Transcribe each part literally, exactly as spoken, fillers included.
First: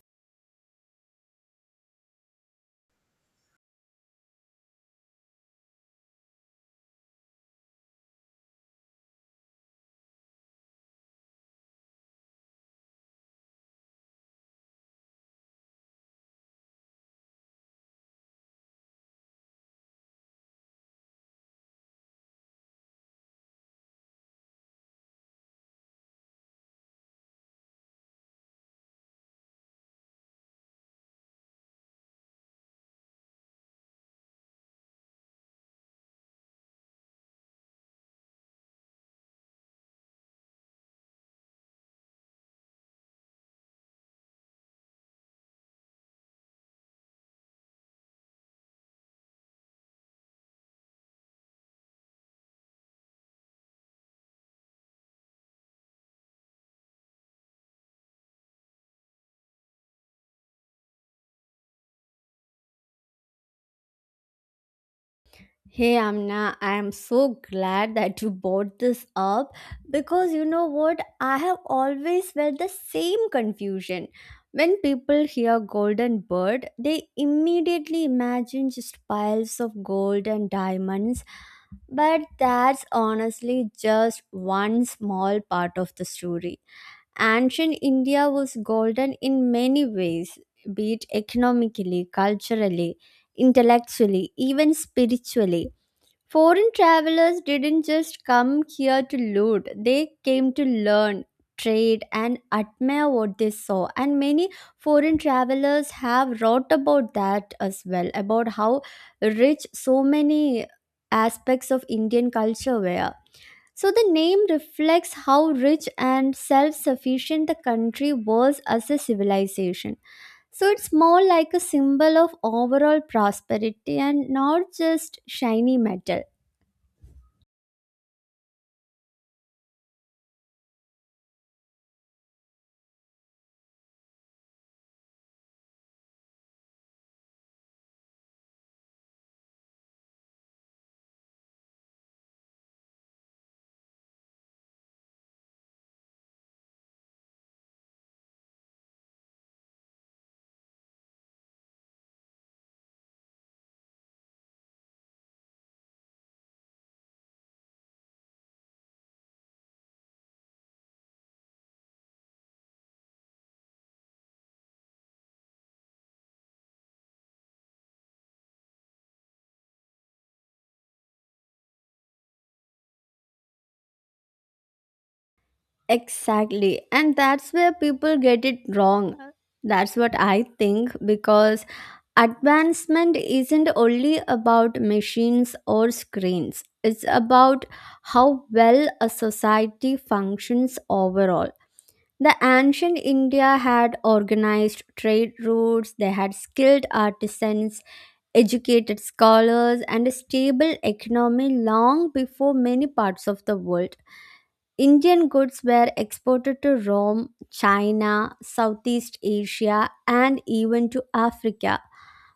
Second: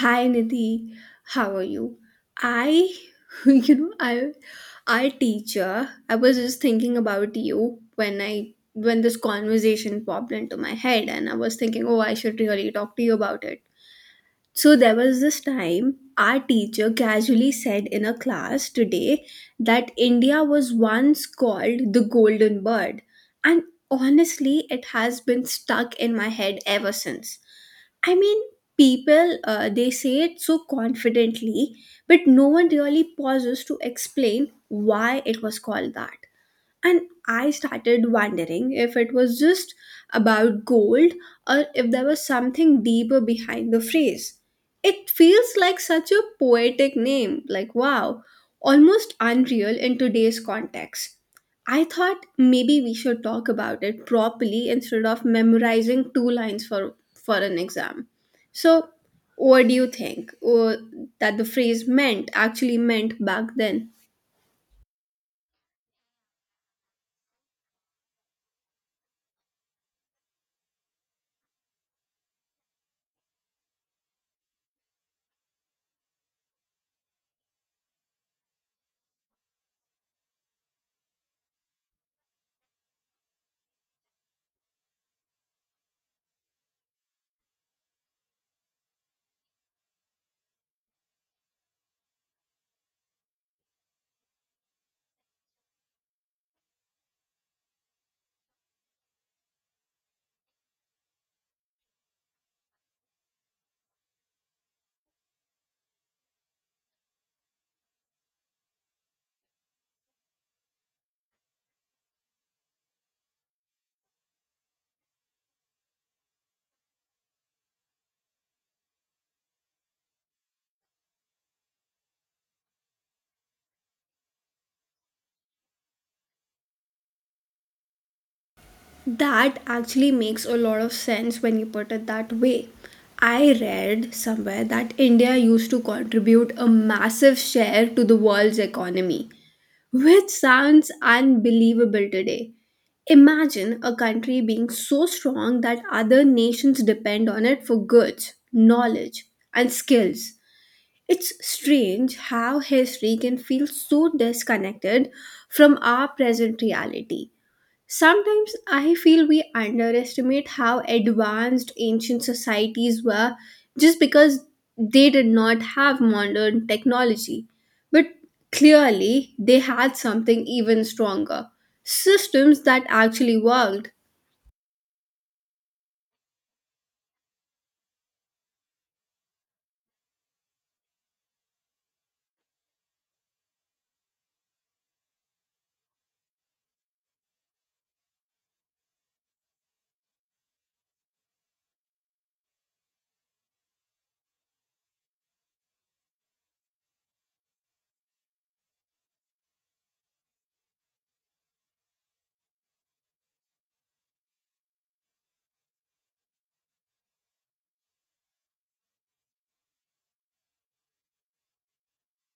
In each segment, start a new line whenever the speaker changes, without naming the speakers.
Hi Nidhi, how are you? I, you know, I, our teacher. I was just thinking about you when I when this conversation popped into my head, and I was thinking, oh, I should really talk to you about it. So there was this time our teacher casually said in a class today that India was once called the golden bird, and honestly, it has been stuck in my head ever since I mean, people uh, they say it so confidently, but no one really pauses to explain why it was called that. And I started wondering if it was just about gold or if there was something deeper behind the phrase. It feels like such a poetic name, like wow, almost unreal in today's context. I thought maybe we should talk about it properly instead of memorizing two lines for, for an exam. So, what do you think uh, that the phrase meant actually meant back then?
Hey Amna, I am so glad that you brought this up because you know what? I have always felt the same confusion. When people hear golden bird, they immediately imagine just piles of gold and diamonds, but that's honestly just one small part of the story. Ancient India was golden in many ways, be it economically, culturally, intellectually, even spiritually. Foreign travelers didn't just come here to loot, they came to learn, trade, and admire what they saw. And many foreign travelers have wrote about that as well, about how rich so many aspects of Indian culture were. So, the name reflects how rich and self sufficient the country was as a civilization. So, it's more like a symbol of overall prosperity and not just shiny metal.
That actually makes a lot of sense when you put it that way. I read somewhere that India used to contribute a massive share to the world's economy, which sounds unbelievable today. Imagine a country being so strong that other nations depend on it for goods, knowledge, and skills. It's strange how history can feel so disconnected from our present reality. Sometimes I feel we underestimate how advanced ancient societies were just because they did not have modern technology. But clearly, they had something even stronger systems that actually worked.
Exactly. And that's where people get it wrong. That's what I think because advancement isn't only about machines or screens, it's about how well a society functions overall. The ancient India had organized trade routes, they had skilled artisans, educated scholars, and a stable economy long before many parts of the world. Indian goods were exported to Rome, China, Southeast Asia, and even to Africa.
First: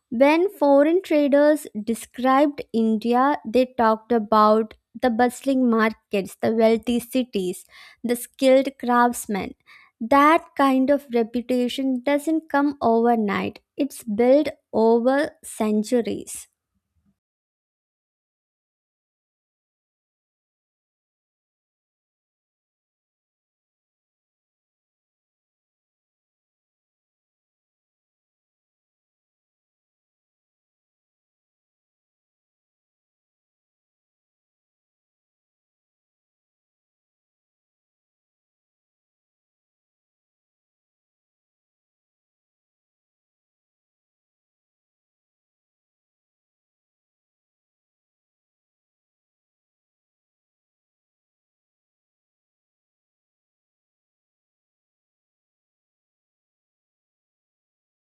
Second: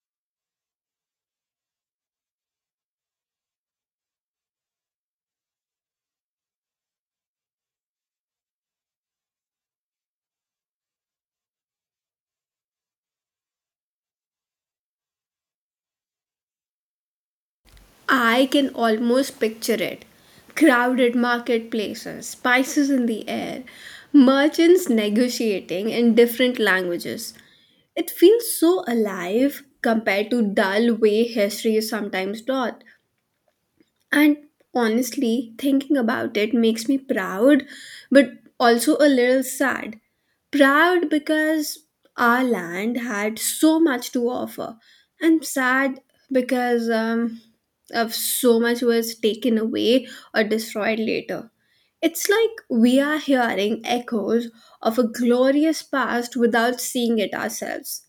When foreign traders described India, they talked about the bustling markets, the wealthy cities, the skilled craftsmen. That kind of reputation doesn't come overnight, it's built over centuries.
I can almost picture it. Crowded marketplaces, spices in the air, merchants negotiating in different languages. It feels so alive compared to dull way history is sometimes taught. And honestly, thinking about it makes me proud, but also a little sad. Proud because our land had so much to offer, and sad because um, of so much was taken away or destroyed later. It's like we are hearing echoes of a glorious past without seeing it ourselves.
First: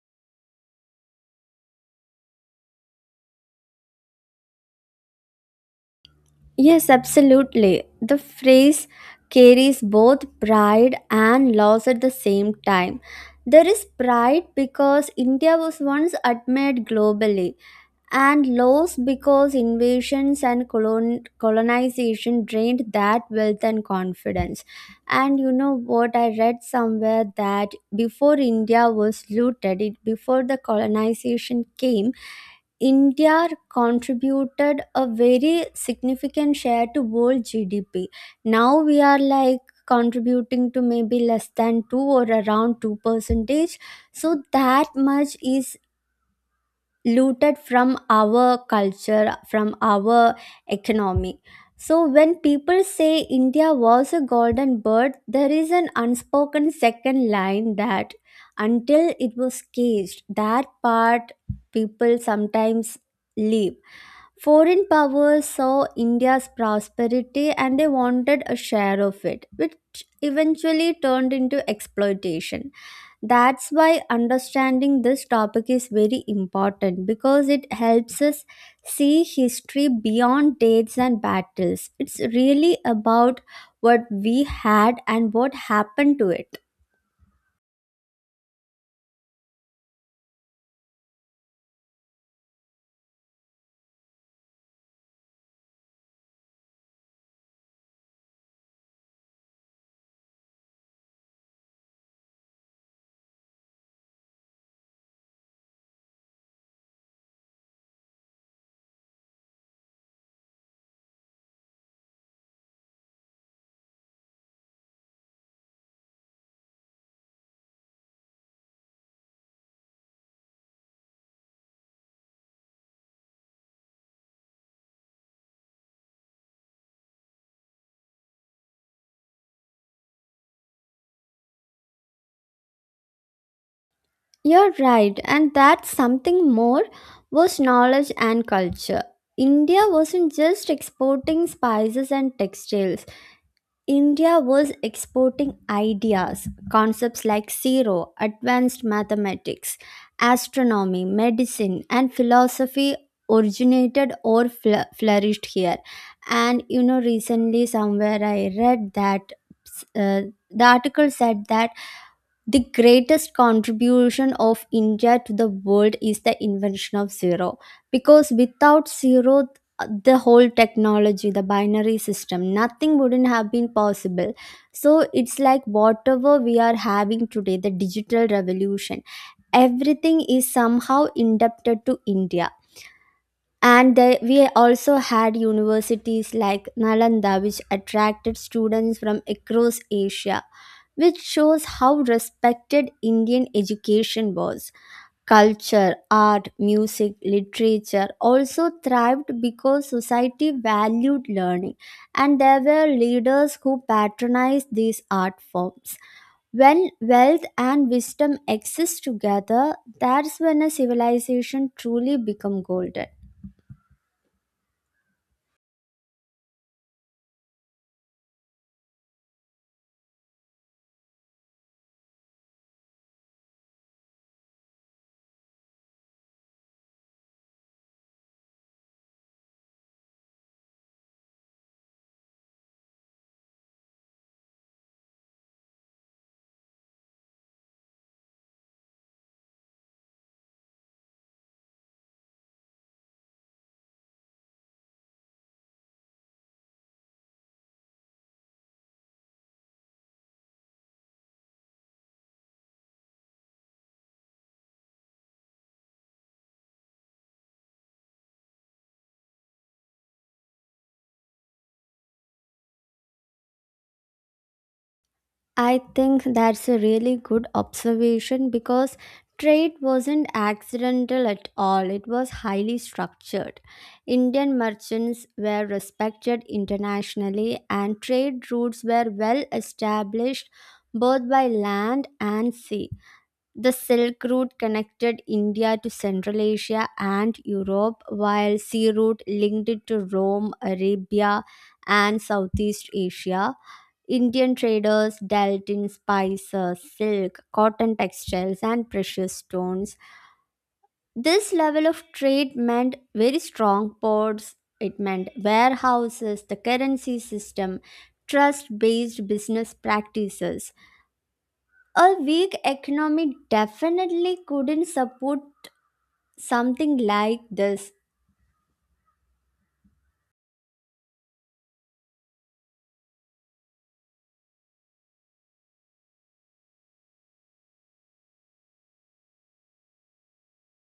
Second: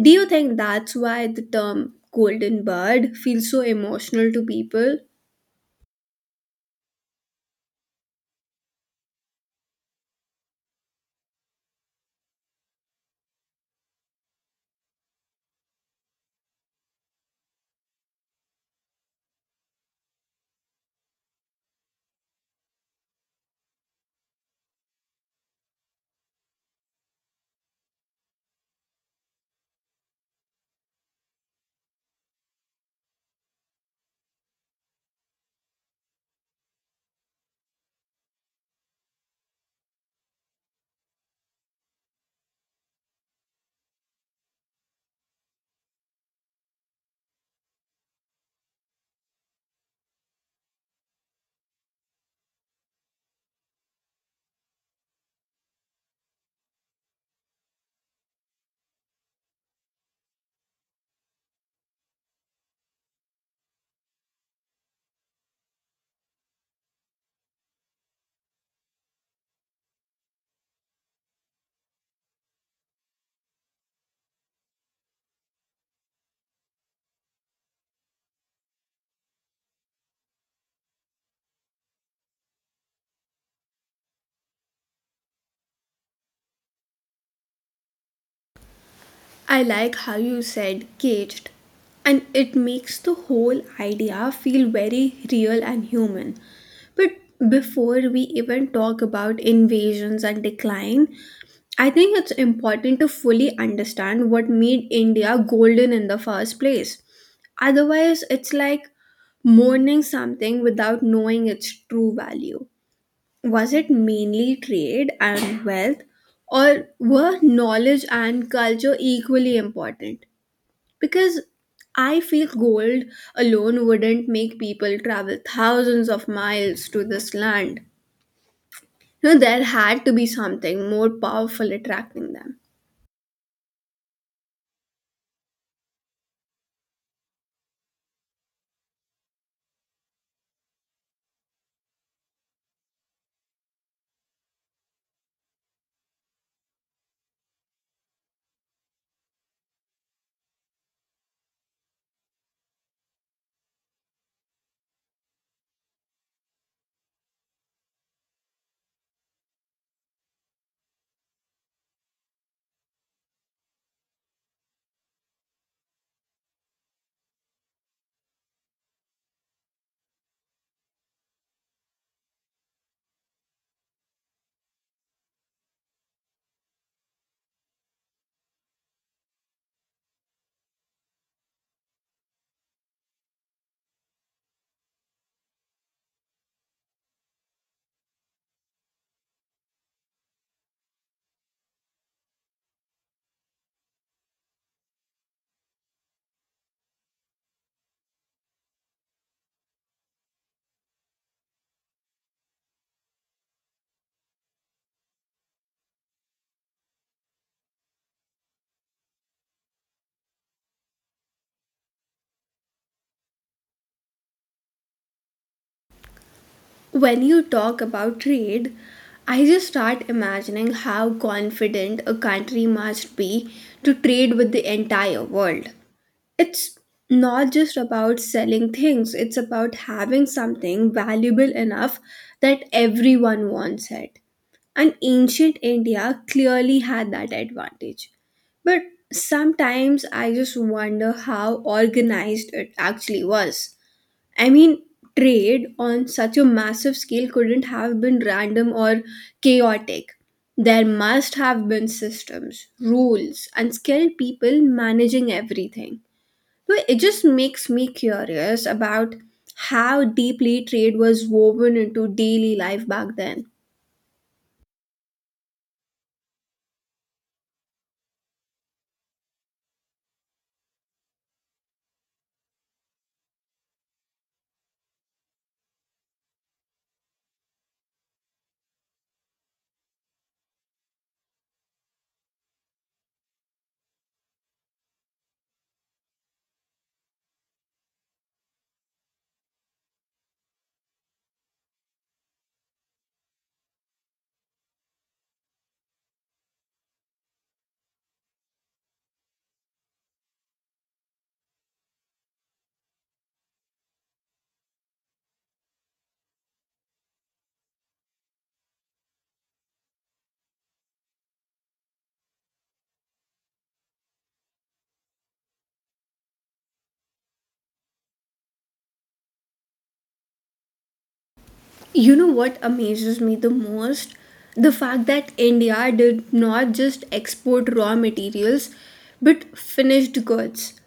Do you think that's why the term golden bird feels so emotional to people?
Yes, absolutely. The phrase carries both pride and loss at the same time. There is pride because India was once admired globally, and loss because invasions and colon- colonization drained that wealth and confidence. And you know what? I read somewhere that before India was looted, it, before the colonization came, India contributed a very significant share to world G D P. Now we are like contributing to maybe less than two or around two percentage. So that much is looted from our culture, from our economy. So, when people say India was a golden bird, there is an unspoken second line that until it was caged, that part people sometimes leave. Foreign powers saw India's prosperity and they wanted a share of it, which eventually turned into exploitation. That's why understanding this topic is very important because it helps us see history beyond dates and battles. It's really about what we had and what happened to it.
I like how you said caged, and it makes the whole idea feel very real and human. But before we even talk about invasions and decline, I think it's important to fully understand what made India golden in the first place. Otherwise, it's like mourning something without knowing its true value. Was it mainly trade and wealth, or were knowledge and culture equally important? Because I feel gold alone wouldn't make people travel thousands of miles to this land. You know, there had to be something more powerful attracting them.
You're right, and that's something more was knowledge and culture. India wasn't just exporting spices and textiles. India was exporting ideas, concepts like zero, advanced mathematics, astronomy, medicine, and philosophy originated or fl- flourished here. And you know, recently somewhere I read that uh, the article said that the greatest contribution of India to the world is the invention of zero, because without zero the whole technology, the binary system, nothing wouldn't have been possible. So it's like whatever we are having today, the digital revolution, everything is somehow indebted to India. And there, we also had universities like Nalanda, which attracted students from across Asia, which shows how respected Indian education was. Culture, art, music, literature also thrived because society valued learning, and there were leaders who patronized these art forms. When wealth and wisdom exist together, that's when a civilization truly becomes golden.
When you talk about trade, I just start imagining how confident a country must be to trade with the entire world. It's not just about selling things, it's about having something valuable enough that everyone wants it, and ancient India clearly had that advantage, but sometimes I just wonder how organized it actually was. I mean, trade on such a massive scale couldn't have been random or chaotic. There must have been systems, rules, and skilled people managing everything, so it just makes me curious about how deeply trade was woven into daily life back then.
I think that's a really good observation because trade wasn't accidental at all. It was highly structured. Indian merchants were respected internationally, and trade routes were well established both by land and sea. The Silk Route connected India to Central Asia and Europe, while Sea Route linked it to Rome, Arabia, and Southeast Asia. Indian traders dealt in spices, silk, cotton textiles, and precious stones. This level of trade meant very strong ports, it meant warehouses, the currency system, trust based business practices. A weak economy definitely couldn't support something like this.
You know what amazes me the most? The fact that India did not just export raw materials but finished goods.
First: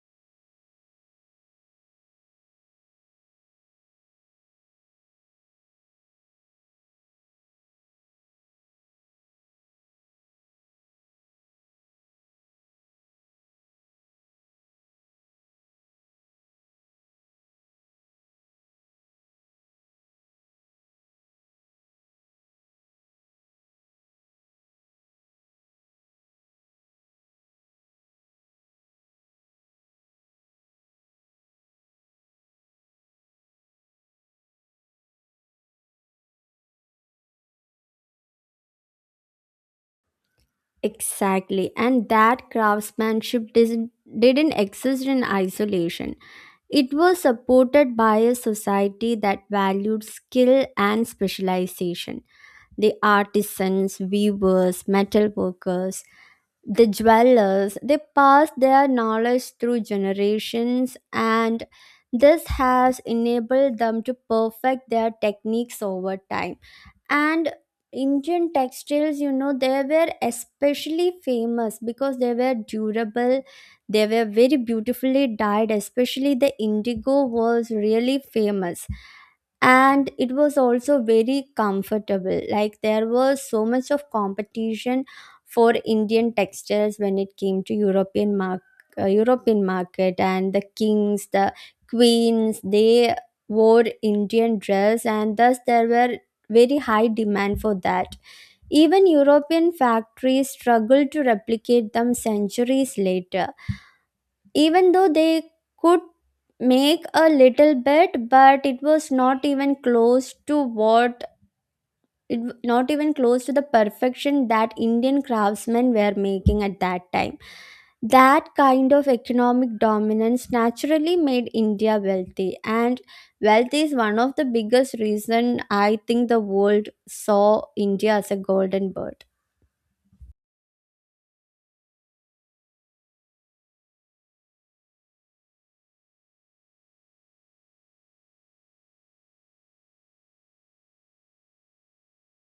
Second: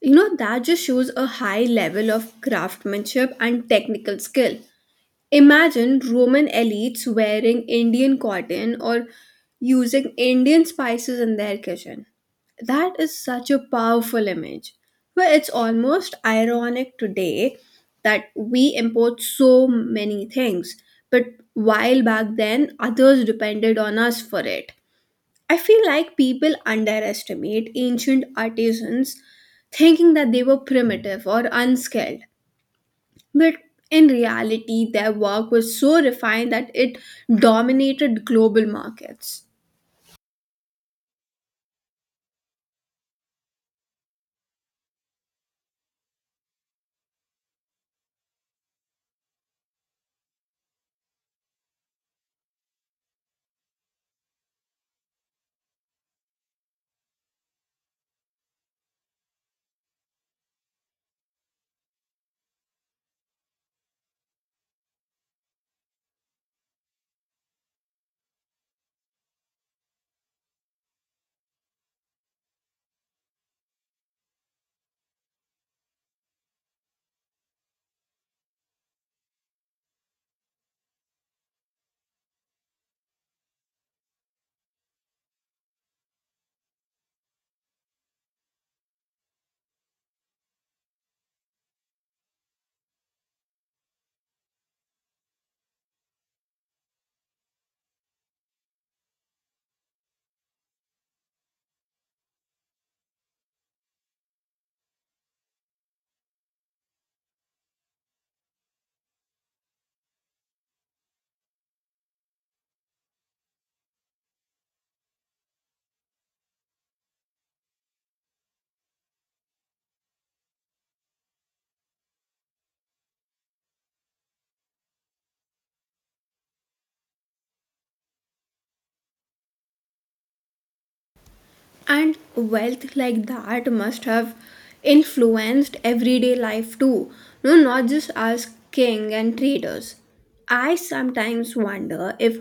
You know, that just shows a high level of craftsmanship and technical skill. Imagine Roman elites wearing Indian cotton or using Indian spices in their kitchen. That is such a powerful image. Where it's almost ironic today that we import so many things, but while back then others depended on us for it. I feel like people underestimate ancient artisans thinking that they were primitive or unskilled. But in reality, their work was so refined that it dominated global markets.
Exactly, and that craftsmanship didn't, didn't exist in isolation. It was supported by a society that valued skill and specialization. The artisans, weavers, metal workers, the jewelers, they passed their knowledge through generations, and this has enabled them to perfect their techniques over time. And Indian textiles, you know, they were especially famous because they were durable, they were very beautifully dyed, especially the indigo was really famous, and it was also very comfortable. Like there was so much of competition for Indian textiles when it came to european mark uh, European market, and the kings, the queens, they wore Indian dress, and thus there were very high demand for that. Even European factories struggled to replicate them centuries later, even though they could make a little bit, but it was not even close to what it, w- not even close to the perfection that Indian craftsmen were making at that time. That kind of economic dominance naturally made India wealthy, and wealth is one of the biggest reason, I think, the world saw India as a golden bird.
And wealth like that must have influenced everyday life too, no, not just us king and traders. I sometimes wonder if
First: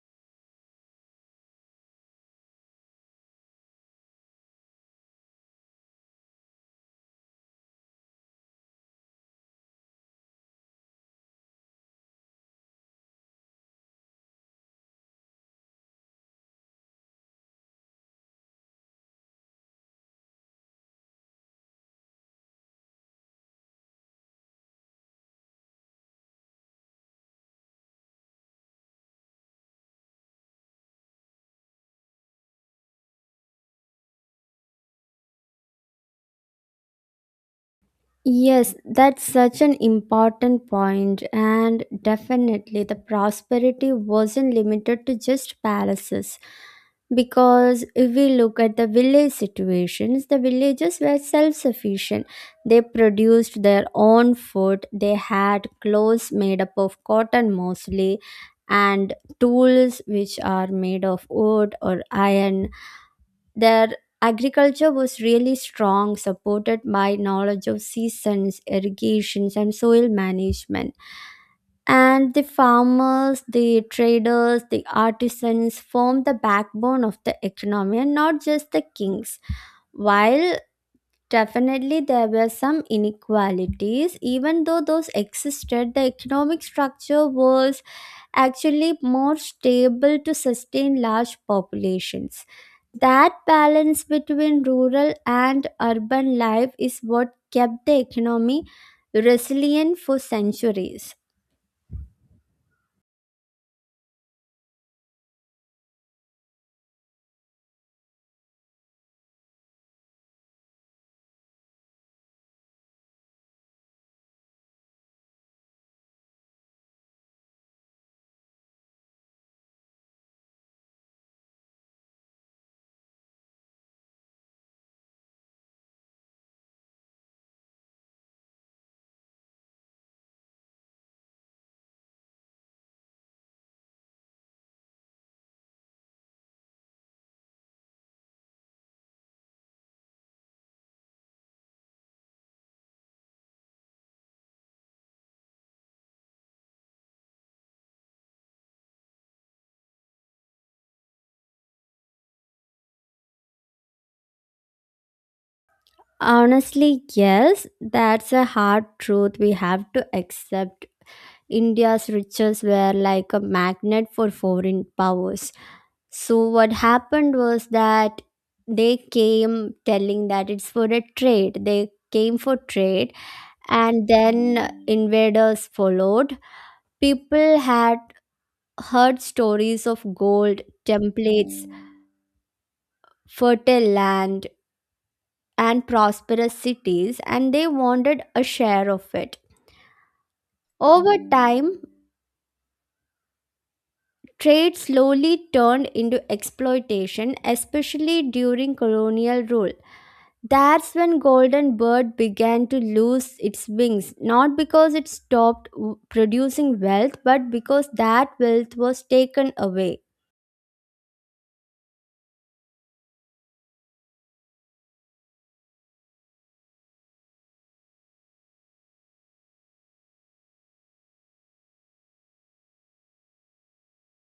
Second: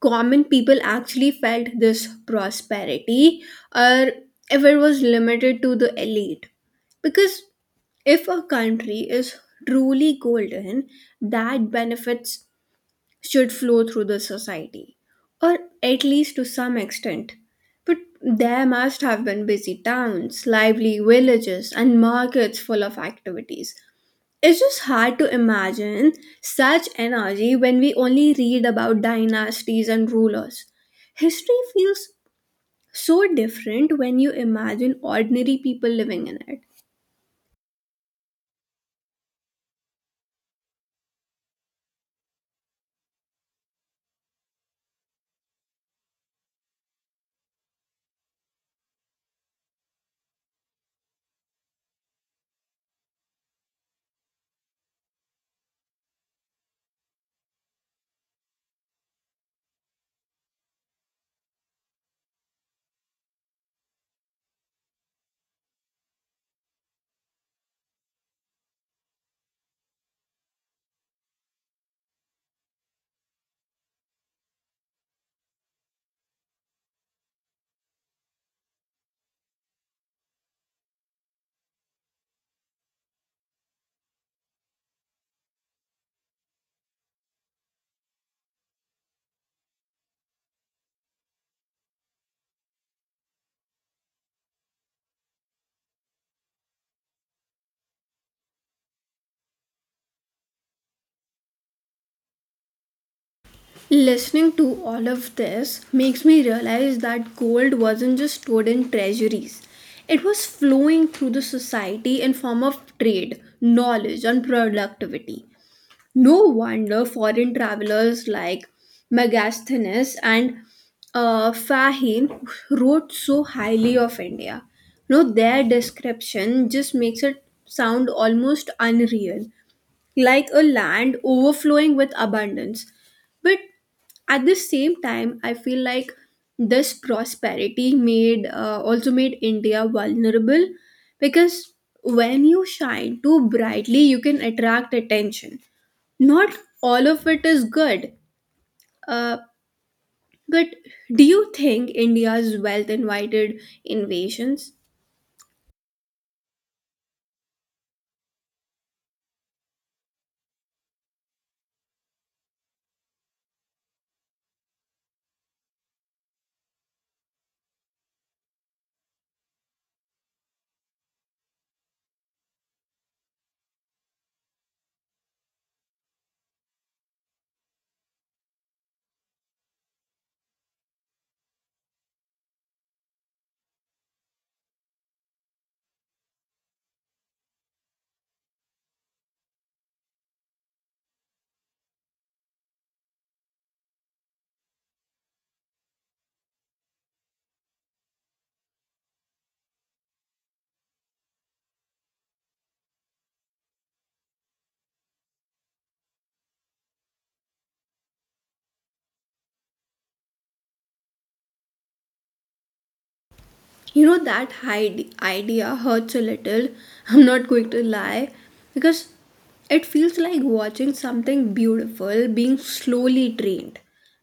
common people actually felt this prosperity or if it was limited to the elite. Because if a country is truly golden, that benefits should flow through the society, or at least to some extent. But there must have been busy towns, lively villages, and markets full of activities. It's just hard to imagine such energy when we only read about dynasties and rulers. History feels so different when you imagine ordinary people living in it.
Yes, that's such an important point, and definitely the prosperity wasn't limited to just palaces. Because if we look at the village situations, the villages were self sufficient. They produced their own food, they had clothes made up of cotton mostly, and tools which are made of wood or iron. Their agriculture was really strong, supported by knowledge of seasons, irrigations, and soil management. And the farmers, the traders, the artisans formed the backbone of the economy, and not just the kings. While definitely there were some inequalities, even though those existed, the economic structure was actually more stable to sustain large populations. That balance between rural and urban life is what kept the economy resilient for centuries.
Listening to all of this makes me realize that gold wasn't just stored in treasuries. It was flowing through the society in form of trade, knowledge, and productivity. No wonder foreign travelers like Megasthenes and uh, Fahim wrote so highly of India. No, their description just makes it sound almost unreal like a land overflowing with abundance. But at the same time, I feel like this prosperity made uh, also made India vulnerable because when you shine too brightly, you can attract attention. Not all of it is good. Uh, but do you think India's wealth invited invasions?
Honestly, yes, that's a hard truth we have to accept. India's riches were like a magnet for foreign powers. So, what happened was that they came telling that it's for a trade. They came for trade, and then invaders followed. People had heard stories of gold, templates, fertile land, and prosperous cities, and they wanted a share of it. Over time, trade slowly turned into exploitation, especially during colonial rule. That's when golden bird began to lose its wings, not because it stopped w- producing wealth, but because that wealth was taken away.
You know, that hide- idea hurts a little, I'm not going to lie, because it feels like watching something beautiful being slowly drained.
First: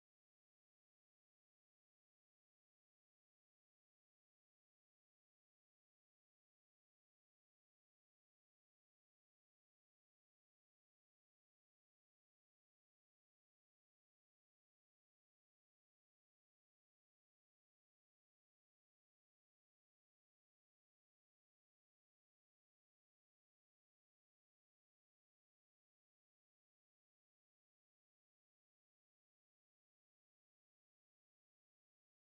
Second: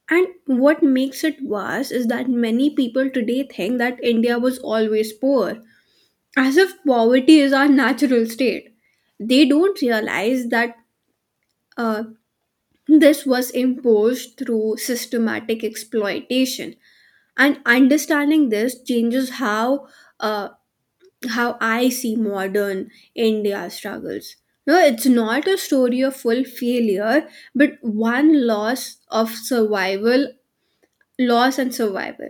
And what makes it worse is that many people today think that India was always poor, as if poverty is our natural state. They don't realize that uh, this was imposed through systematic exploitation. And understanding this changes how uh, how I see modern India struggles. No, it's not a story of full failure, but one loss of survival, loss and survival.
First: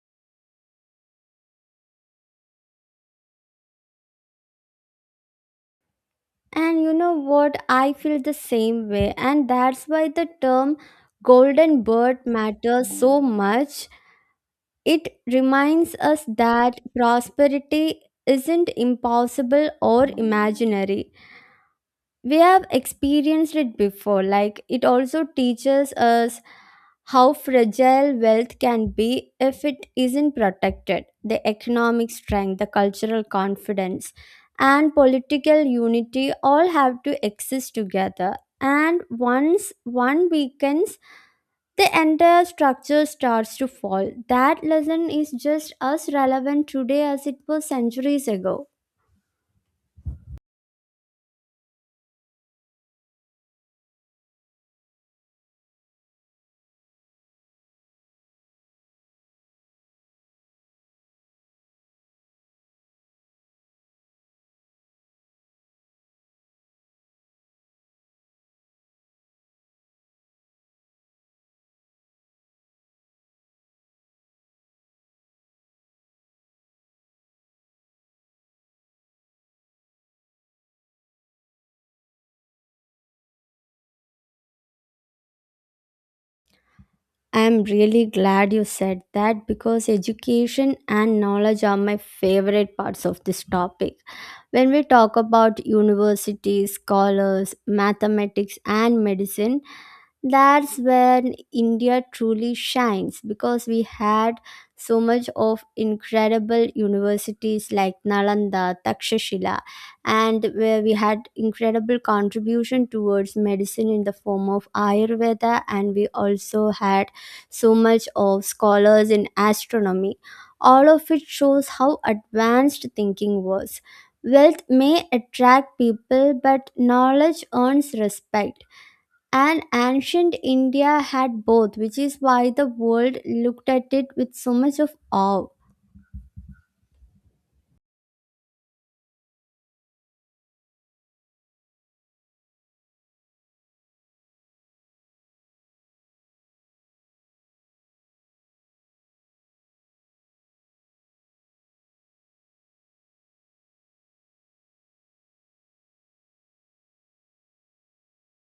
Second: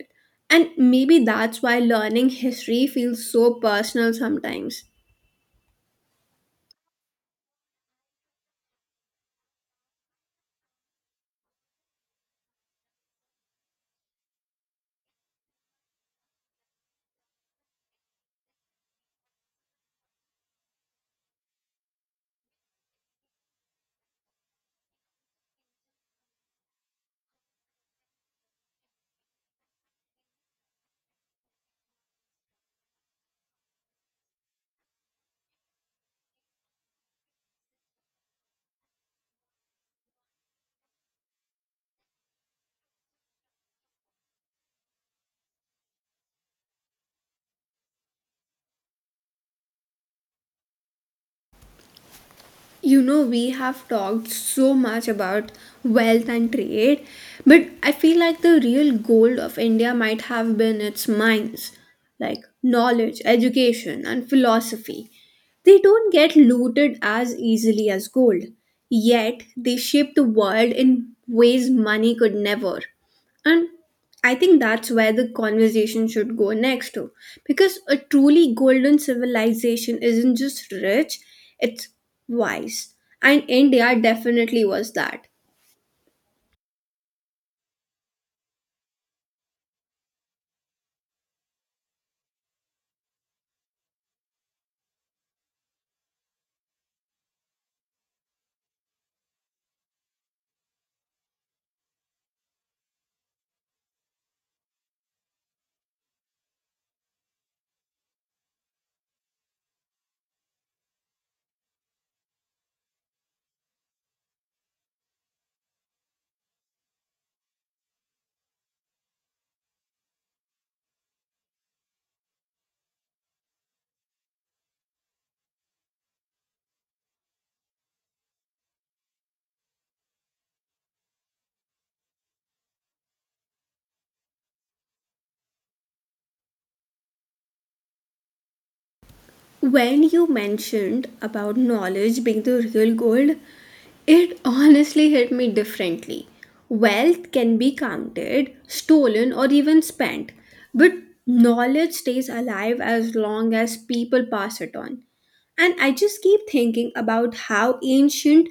And maybe that's why learning history feels so personal sometimes.
And you know what? I feel the same way. And that's why the term golden bird matters so much. It reminds us that prosperity isn't impossible or imaginary, we have experienced it before. Like, it also teaches us how fragile wealth can be if it isn't protected. The economic strength, the cultural confidence, and political unity all have to exist together, and once one weakens, the entire structure starts to fall. That lesson is just as relevant today as it was centuries ago.
You know, we have talked so much about wealth and trade, but I feel like the real gold of India might have been its mines, like knowledge, education, and philosophy. They don't get looted as easily as gold, yet, they shape the world in ways money could never. And I think that's where the conversation should go next to. Because a truly golden civilization isn't just rich, it's wise. And India definitely was that.
I'm really glad you said that because education and knowledge are my favorite parts of this topic. When we talk about universities, scholars, mathematics, and medicine, that's when India truly shines, because we had so much of incredible universities like Nalanda, Takshashila, and where we had incredible contribution towards medicine in the form of Ayurveda, and we also had so much of scholars in astronomy. All of it shows how advanced thinking was. Wealth may attract people, but knowledge earns respect, and ancient India had both, which is why the world looked at it with so much of awe.
When you mentioned about knowledge being the real gold, it honestly hit me differently. Wealth can be counted, stolen, or even spent, but knowledge stays alive as long as people pass it on. And I just keep thinking about how ancient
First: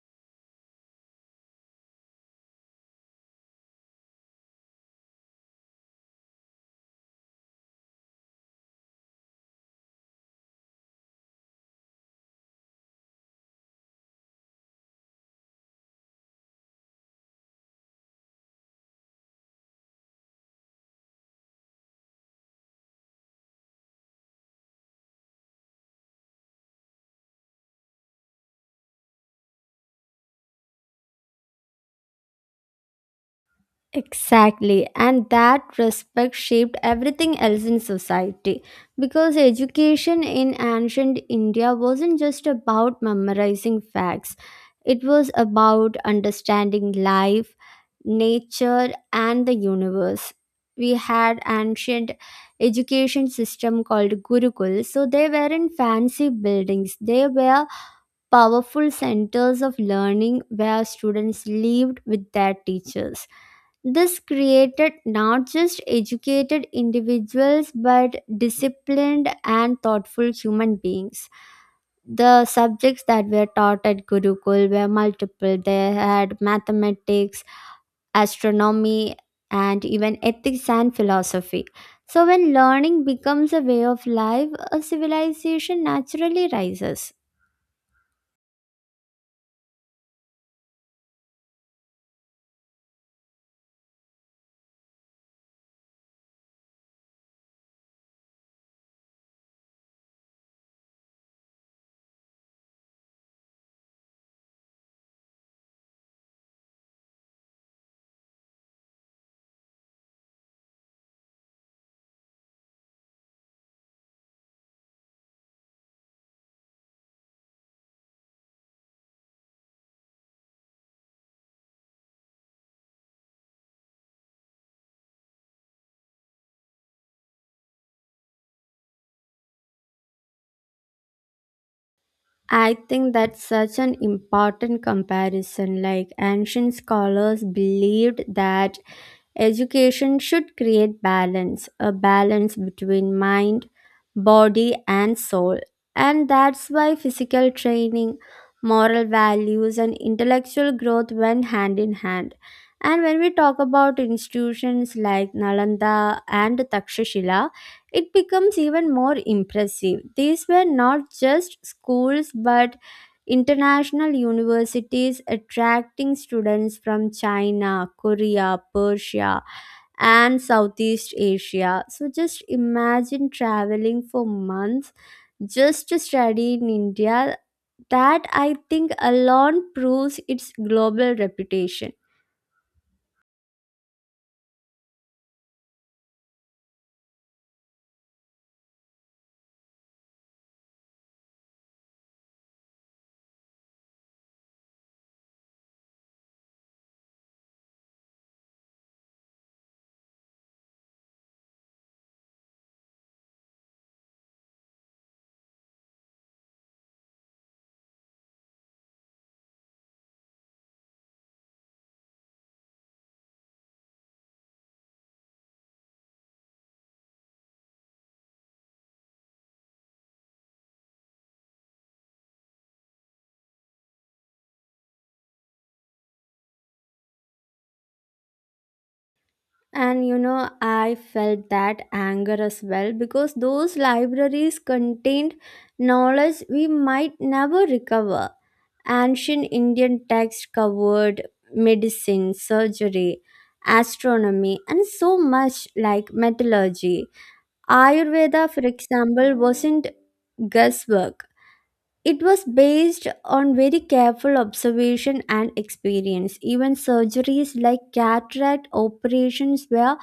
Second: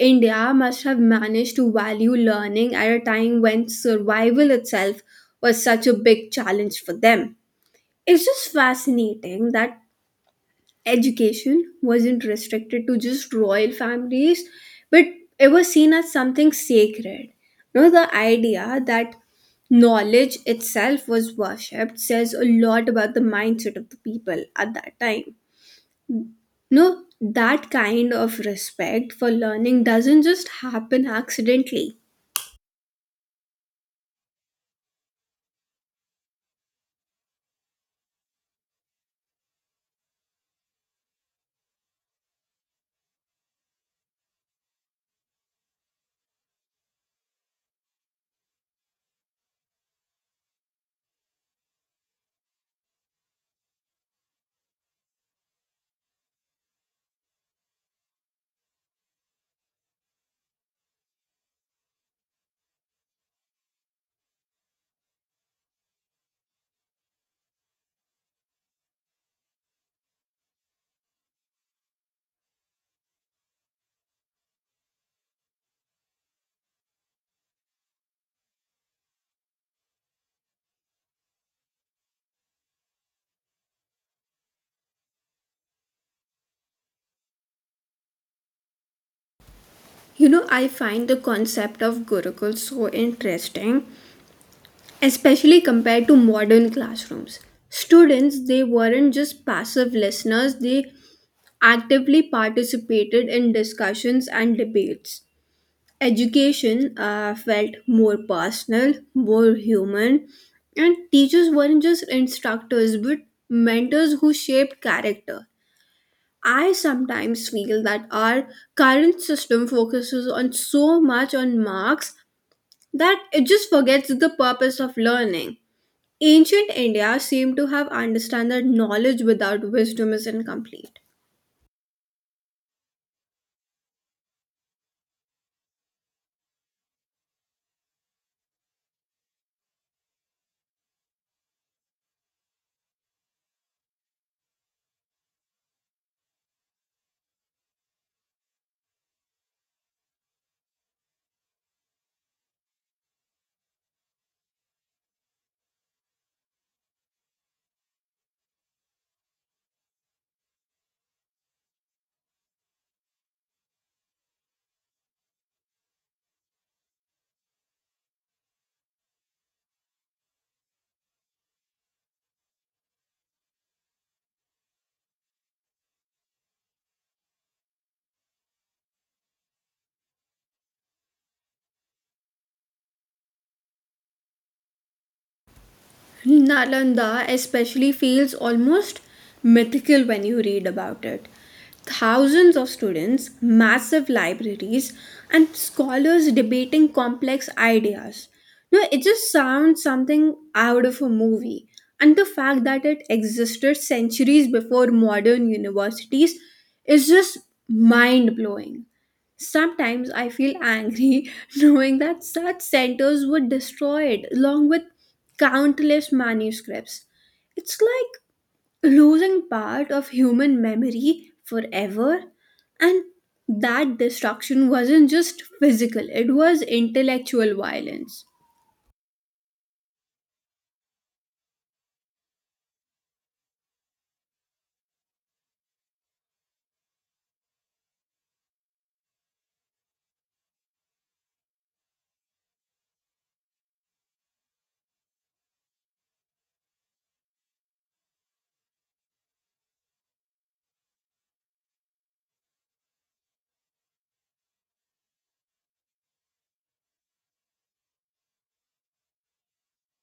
India must have managed to value learning at a time when survival itself was such a big challenge for them. It's just fascinating that education wasn't restricted to just royal families, but it was seen as something sacred. You know, the idea that knowledge itself was worshipped says a lot about the mindset of the people at that time. No, that kind of respect for learning doesn't just happen accidentally.
Exactly, and that respect shaped everything else in society, because education in ancient India wasn't just about memorizing facts, it was about understanding life, nature, and the universe. We had ancient education system called Gurukul, so they weren't fancy buildings, they were powerful centers of learning where students lived with their teachers. This created not just educated individuals but disciplined and thoughtful human beings. The subjects that were taught at Gurukul were multiple. They had mathematics, astronomy, and even ethics and philosophy. So, when learning becomes a way of life, a civilization naturally rises.
You know, I find the concept of Gurukul so interesting, especially compared to modern classrooms. Students, they weren't just passive listeners, they actively participated in discussions and debates. Education uh, felt more personal, more human, and teachers weren't just instructors but mentors who shaped character. I sometimes feel that our current system focuses on so much on marks that it just forgets the purpose of learning. Ancient India seemed to have understood that knowledge without wisdom is incomplete.
I think that's such an important comparison. Like, ancient scholars believed that education should create balance, a balance between mind, body, and soul. And that's why physical training, moral values, and intellectual growth went hand in hand. And when we talk about institutions like Nalanda and Takshashila, it becomes even more impressive. These were not just schools but international universities attracting students from China, Korea, Persia, and Southeast Asia. So just imagine traveling for months just to study in India. That, I think, alone proves its global reputation.
Nalanda especially feels almost mythical when you read about it. Thousands of students, massive libraries, and scholars debating complex ideas. You know, it just sounds something out of a movie. And the fact that it existed centuries before modern universities is just mind blowing. Sometimes I feel angry knowing that such centers were destroyed along with countless manuscripts. It's like losing part of human memory forever. And that destruction wasn't just physical, it was intellectual violence.
And you know, I felt that anger as well because those libraries contained knowledge we might never recover. Ancient Indian texts covered medicine, surgery, astronomy, and so much like metallurgy. Ayurveda, for example, wasn't guesswork. It was based on very careful observation and experience. Even surgeries like cataract operations were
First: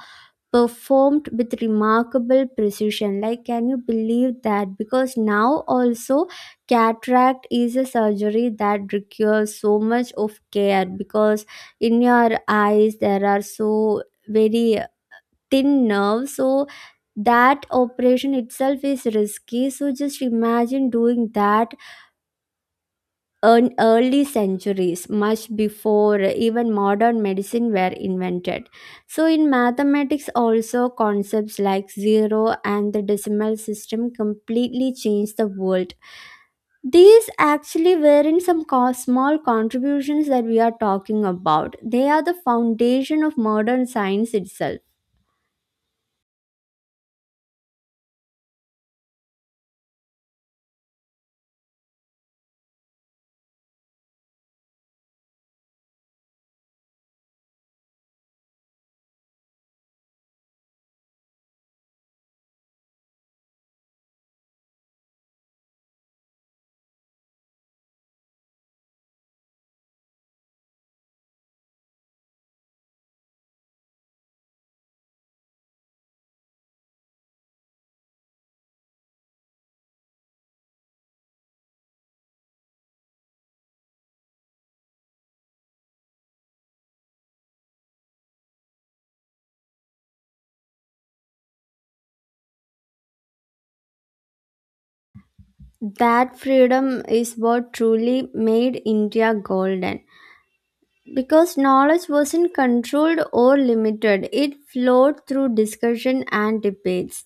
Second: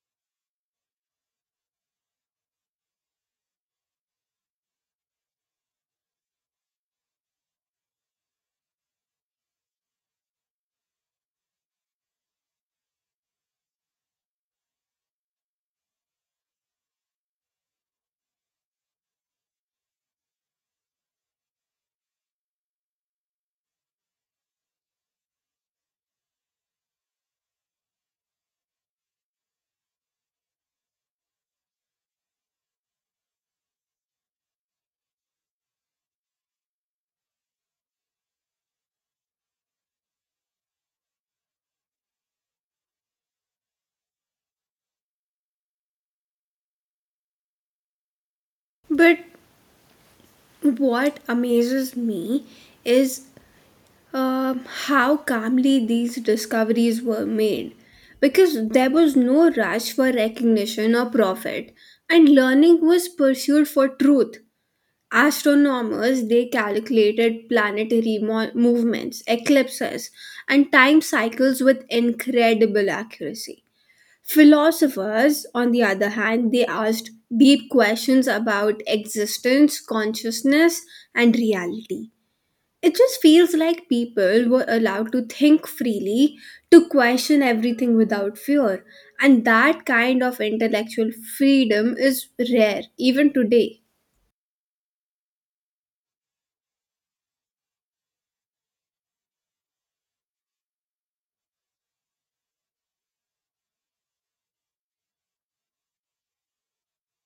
performed with remarkable precision. Like, can you believe that? Because now also cataract is a surgery that requires so much of care, because in your eyes there are so very thin nerves. So that operation itself is risky. So just imagine doing that earn early centuries, much before even modern medicine were invented. So, in mathematics, also concepts like zero and the decimal system completely changed the world. These actually were in some co- small contributions that we are talking about. They are the foundation of modern science itself.
But what amazes me is um, how calmly these discoveries were made, because there was no rush for recognition or profit, and learning was pursued for truth. Astronomers, they calculated planetary mo- movements, eclipses, and time cycles with incredible accuracy. Philosophers, on the other hand, they asked deep questions about existence, consciousness, and reality. It just feels like people were allowed to think freely, to question everything without fear. And that kind of intellectual freedom is rare, even today.
That freedom is what truly made India golden. Because knowledge wasn't controlled or limited, it flowed through discussion and debates.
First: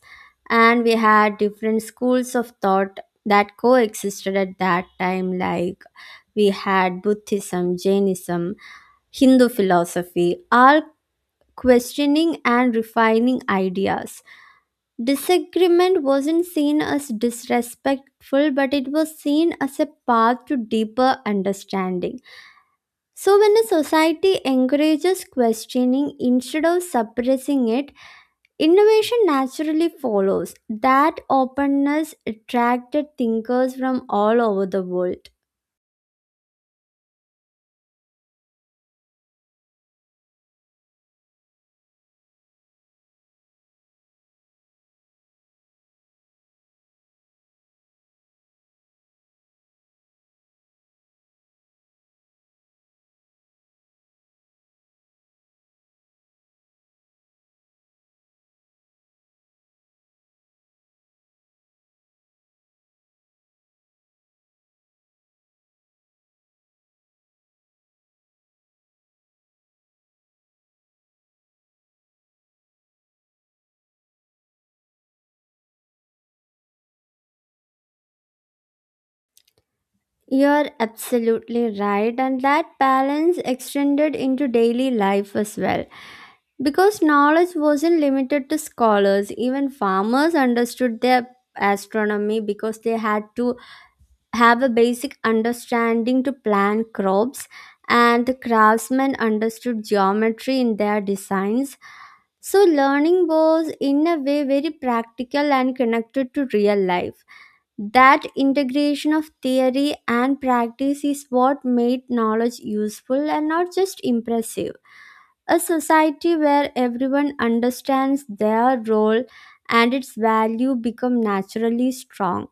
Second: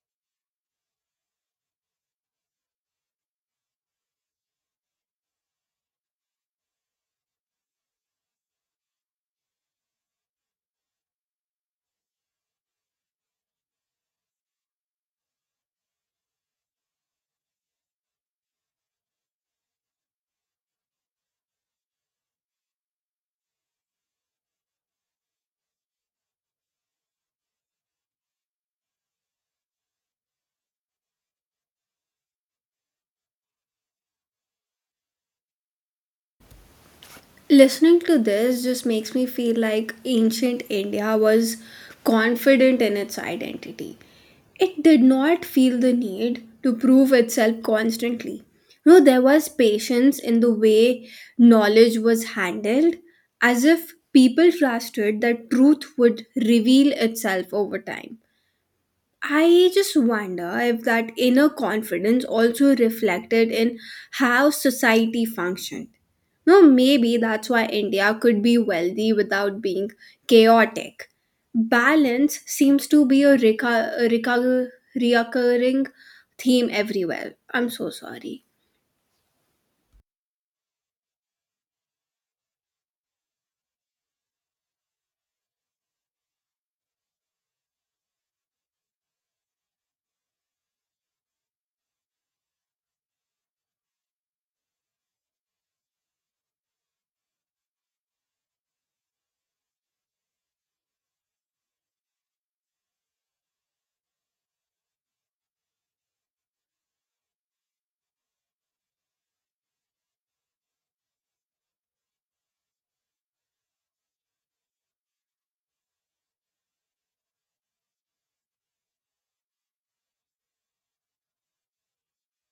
And we had different schools of thought that coexisted at that time, like we had Buddhism, Jainism, Hindu philosophy, all questioning and refining ideas. Disagreement wasn't seen as disrespectful, but it was seen as a path to deeper understanding. So, when a society encourages questioning instead of suppressing it, innovation naturally follows. That openness attracted thinkers from all over the world.
Listening to this just makes me feel like ancient India was confident in its identity. It did not feel the need to prove itself constantly. No, there was patience in the way knowledge was handled, as if people trusted that truth would reveal itself over time. I just wonder if that inner confidence also reflected in how society functioned. No, maybe that's why India could be wealthy without being chaotic. Balance seems to be a reca- a reca- recurring theme everywhere. I'm so sorry.
You're absolutely right, and that balance extended into daily life as well. Because knowledge wasn't limited to scholars, even farmers understood their astronomy, because they had to have a basic understanding to plan crops, and the craftsmen understood geometry in their designs. So learning was in a way very practical and connected to real life. That integration of theory and practice is what made knowledge useful and not just impressive. A society where everyone understands their role and its value become naturally strong.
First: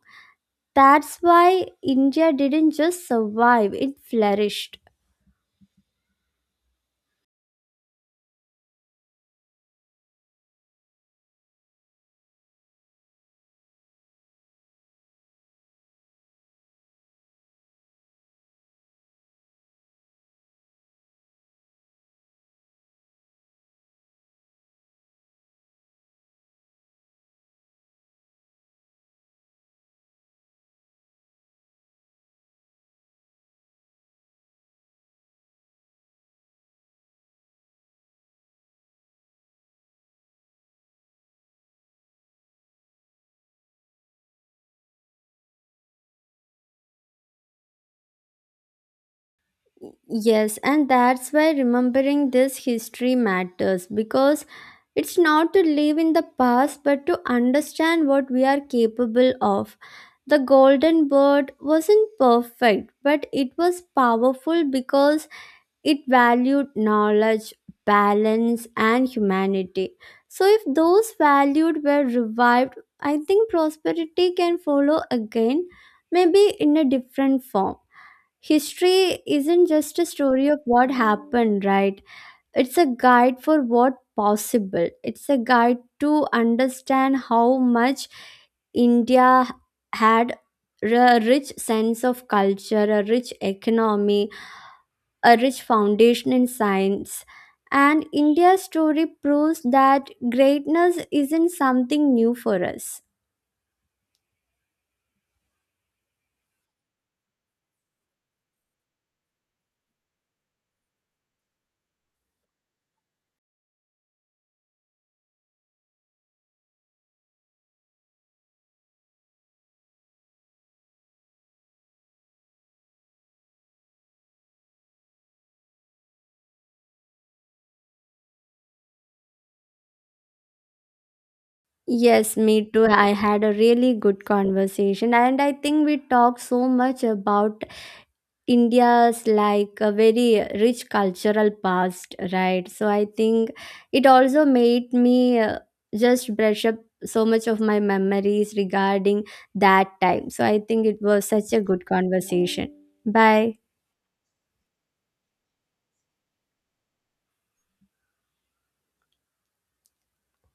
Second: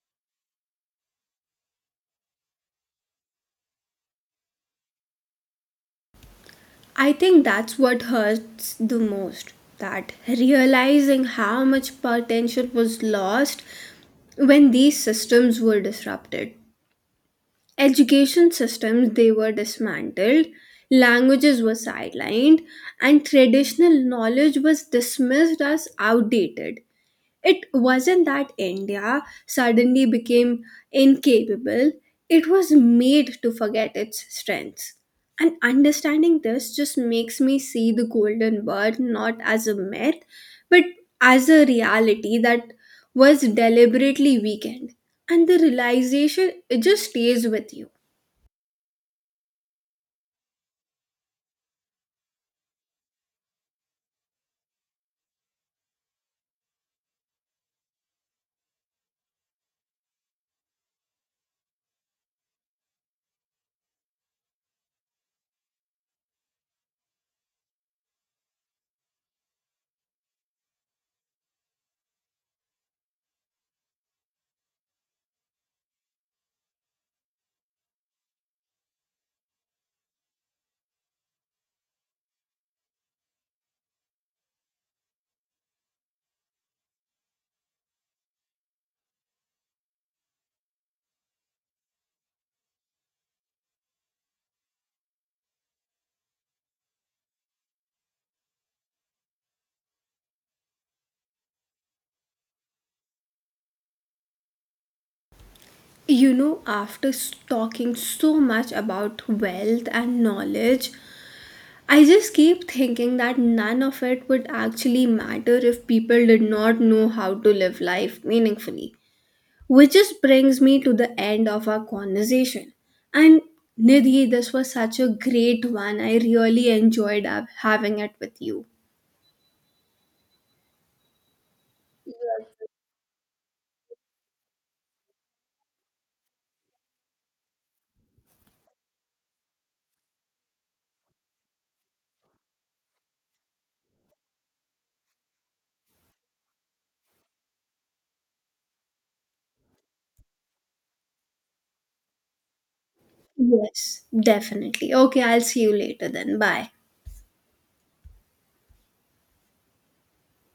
That's why India didn't just survive, it flourished.
I think that's what hurts the most. That realizing how much potential was lost when these systems were disrupted. Education systems they were dismantled, languages were sidelined, and traditional knowledge was dismissed as outdated. It wasn't that India suddenly became incapable, it was made to forget its strengths. And understanding this just makes me see the golden bird not as a myth, but as a reality that was deliberately weakened. And the realization, it just stays with you.
Yes, and that's why remembering this history matters, because it's not to live in the past but to understand what we are capable of. The golden bird wasn't perfect, but it was powerful because it valued knowledge, balance, and humanity. So, if those values were revived, I think prosperity can follow again, maybe in a different form. History isn't just a story of what happened, right? It's a guide for what possible. It's a guide to understand how much India had a rich sense of culture, a rich economy, a rich foundation in science. And India's story proves that greatness isn't something new for us.
You know, after s- talking so much about wealth and knowledge, I just keep thinking that none of it would actually matter if people did not know how to live life meaningfully. Which just brings me to the end of our conversation. And Nidhi, this was such a great one. I really enjoyed hav- having it with you.
Yes, me too. I had a really good conversation, and I think we talked so much about India's like a very rich cultural past, right? So I think it also made me uh, just brush up so much of my memories regarding that time. So I think it was such a good conversation. Bye.
Yes, definitely. Okay, I'll see you later then. Bye.